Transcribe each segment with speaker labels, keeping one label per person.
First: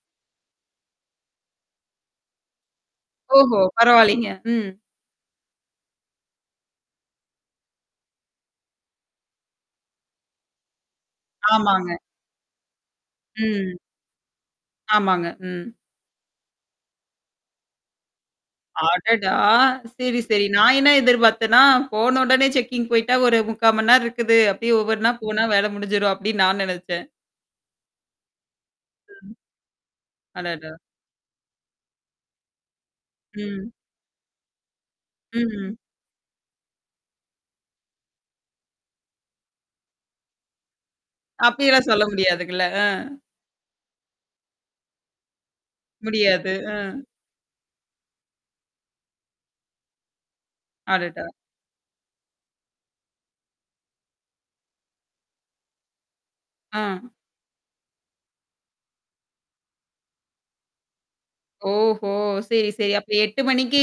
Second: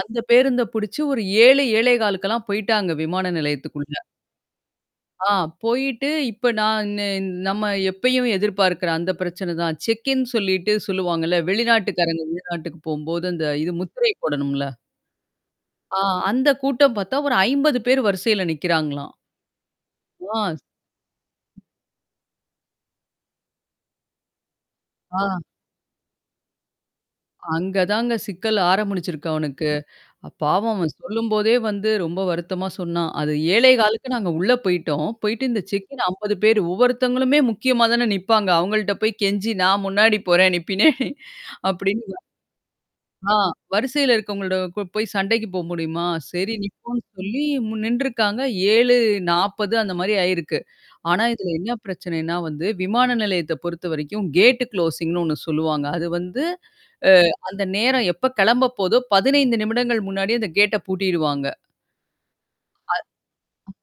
Speaker 1: அந்த பேருந்த புடிச்சு ஒரு 7 7:15க்கெல்லாம் போய்ட்டாங்க விமான
Speaker 2: ஓஹோ!
Speaker 1: நிலையத்துக்குள்ள.
Speaker 2: பரவாயில்லங்க. ம்.
Speaker 1: ஆ. போயிட்டு இப்ப நான் நே நம்ம எப்பயும் எதிர்பார்க்கறேன். அந்த பிரச்சனை தான். செக்ன்னு சொல்லிட்டு சொல்லுவாங்கல்ல.
Speaker 2: ஆமாங்க.
Speaker 1: வெளிநாட்டுக்காரங்க வெளிநாட்டுக்கு போம்போது அந்த இது
Speaker 2: ம்.
Speaker 1: முத்திரை போடணும்ல.
Speaker 2: ஆமாங்க. ம்.
Speaker 1: ஆ அந்த கூட்டம் பார்த்தா ஒரு 50 பேர் வரிசையில நிக்கிறாங்களாம்.
Speaker 2: அடடா! சரி, சரி.
Speaker 1: ஆ.
Speaker 2: நான் என்ன எதிர்பாத்தன்னா, போன உடனே செக்கிங் போய்ட்டா ஒரு 0:45 மணி நேரம் இருக்குது. அபடியே ஒவ்வொண்ணா
Speaker 1: ஆ.
Speaker 2: போனா வேல முடிஞ்சிரும் அப்டின்னு நான் நெனச்சேன்.
Speaker 1: அங்க தாங்க சிக்கல் ஆரம்பிச்சிருக்கு அவனுக்கு.
Speaker 2: அடடா!
Speaker 1: பாவம் அவன் சொல்லும்போதே வந்து ரொம்ப வருத்தமா சொன்னான். அது
Speaker 2: ம்.
Speaker 1: 7:15க்கு நாங்க உள்ள போய்ட்டோம். போயிட்டு இந்த
Speaker 2: ம்ஹம்.
Speaker 1: செக்கின் 50 பேரு ஒவ்வொருத்தவங்களுமே முக்கியமா தானே நிப்பாங்க. அவங்கள்ட்ட போய் கெஞ்சி நான் முன்னாடி போறேன் நீ பின்னாடி
Speaker 2: அப்டில்லாம் சொல்ல
Speaker 1: அப்டின்னு
Speaker 2: முடியாதுங்கள. அ.
Speaker 1: ஆ வரிசையில இருக்கவங்களட போய் சண்டைக்கு போ முடியுமா? சரி
Speaker 2: முடியாது. அ.
Speaker 1: நிப்போன்னு சொல்லி நின்றுருக்காங்க. 7:40 அந்த மாரி ஆயிருக்கு. ஆனா
Speaker 2: அடடா!
Speaker 1: இதல என்ன பிரச்சனைன்னா வந்து விமான நிலையத்த பொறுத்தவரைக்கும் கேட் கு்ளோசிங்ன்னு ஒண்ணு சொல்லுவாங்க. அது வந்து
Speaker 2: ஆ.
Speaker 1: அ அந்த நேரம் எப்ப கெளம்ப போதோ, 15 நிமிடங்கள் முன்னாடிய அந்த கேட்ட பூட்டிடுவாங்க.
Speaker 2: ஓஹோ! சரி, சரி.
Speaker 1: அ.
Speaker 2: அப்ப 8:00 மணிக்கு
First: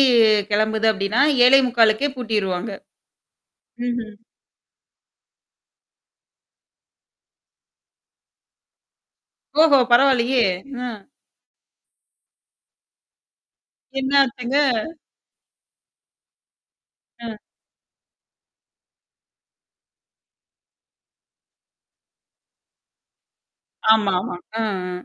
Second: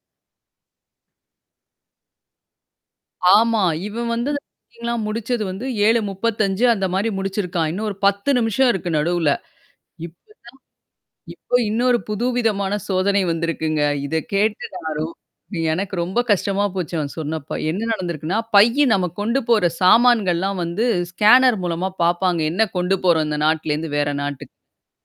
Speaker 2: கிளம்புது அப்படின்னா, 7:45க்கே பூட்டிருவாங்க.
Speaker 1: ஆமா. இவன்
Speaker 2: ம்ஹ்ம்.
Speaker 1: வந்து செக்கிங்லா முடிச்சது வந்து 7:35 அந்த மாரி முடிச்சிருக்கான். இன்னும் ஒரு 10 நிமிஷம் இருக்கு நடுவுல.
Speaker 2: ஓஹோ!
Speaker 1: இப்பதான்
Speaker 2: பரவால்லையே! அ.
Speaker 1: இப்ப இன்னொரு புதுவிதமான சோதனை வந்திருக்குங்க. இத
Speaker 2: என்னாச்சுங்க?
Speaker 1: கேட்டு நான் ரொம்ப எனக்கு ரொம்ப கஷ்டமா போச்சு அவன்
Speaker 2: ம்.
Speaker 1: சொன்னப்பா. என்ன நடந்திருக்குன்னா, பையி நம்ம கொண்டு போற சாமான்கள்லாம் வந்து ஸ்கேனர் மூலமா பாப்பாங்க. என்ன கொண்டு போறோம் இந்த நாட்டுலேருந்து வேற
Speaker 2: ஆமாமா.
Speaker 1: நாட்டுக்கு.
Speaker 2: அ, அ.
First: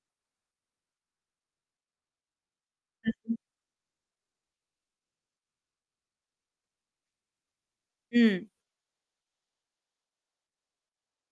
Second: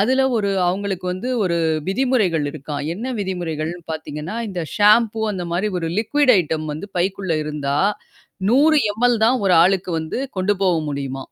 Speaker 1: அதுல ஒரு அவங்களுக்கு வந்து ஒரு விதிமுறைகள் இருக்காம். என்ன
Speaker 2: ம், ம்.
Speaker 1: விதிமுறைகள்னு பாத்தீங்கன்னா, இந்த ஷாம்பூ அந்த மாரி ஒரு லிக்ய்ட் ஐட்டம் வந்து பைக்குள்ள இருந்தா,
Speaker 2: ம்.
Speaker 1: 100 எம் எல் தான் ஒரு ஆளுக்கு வந்து கொண்டு போவ முடியுமா.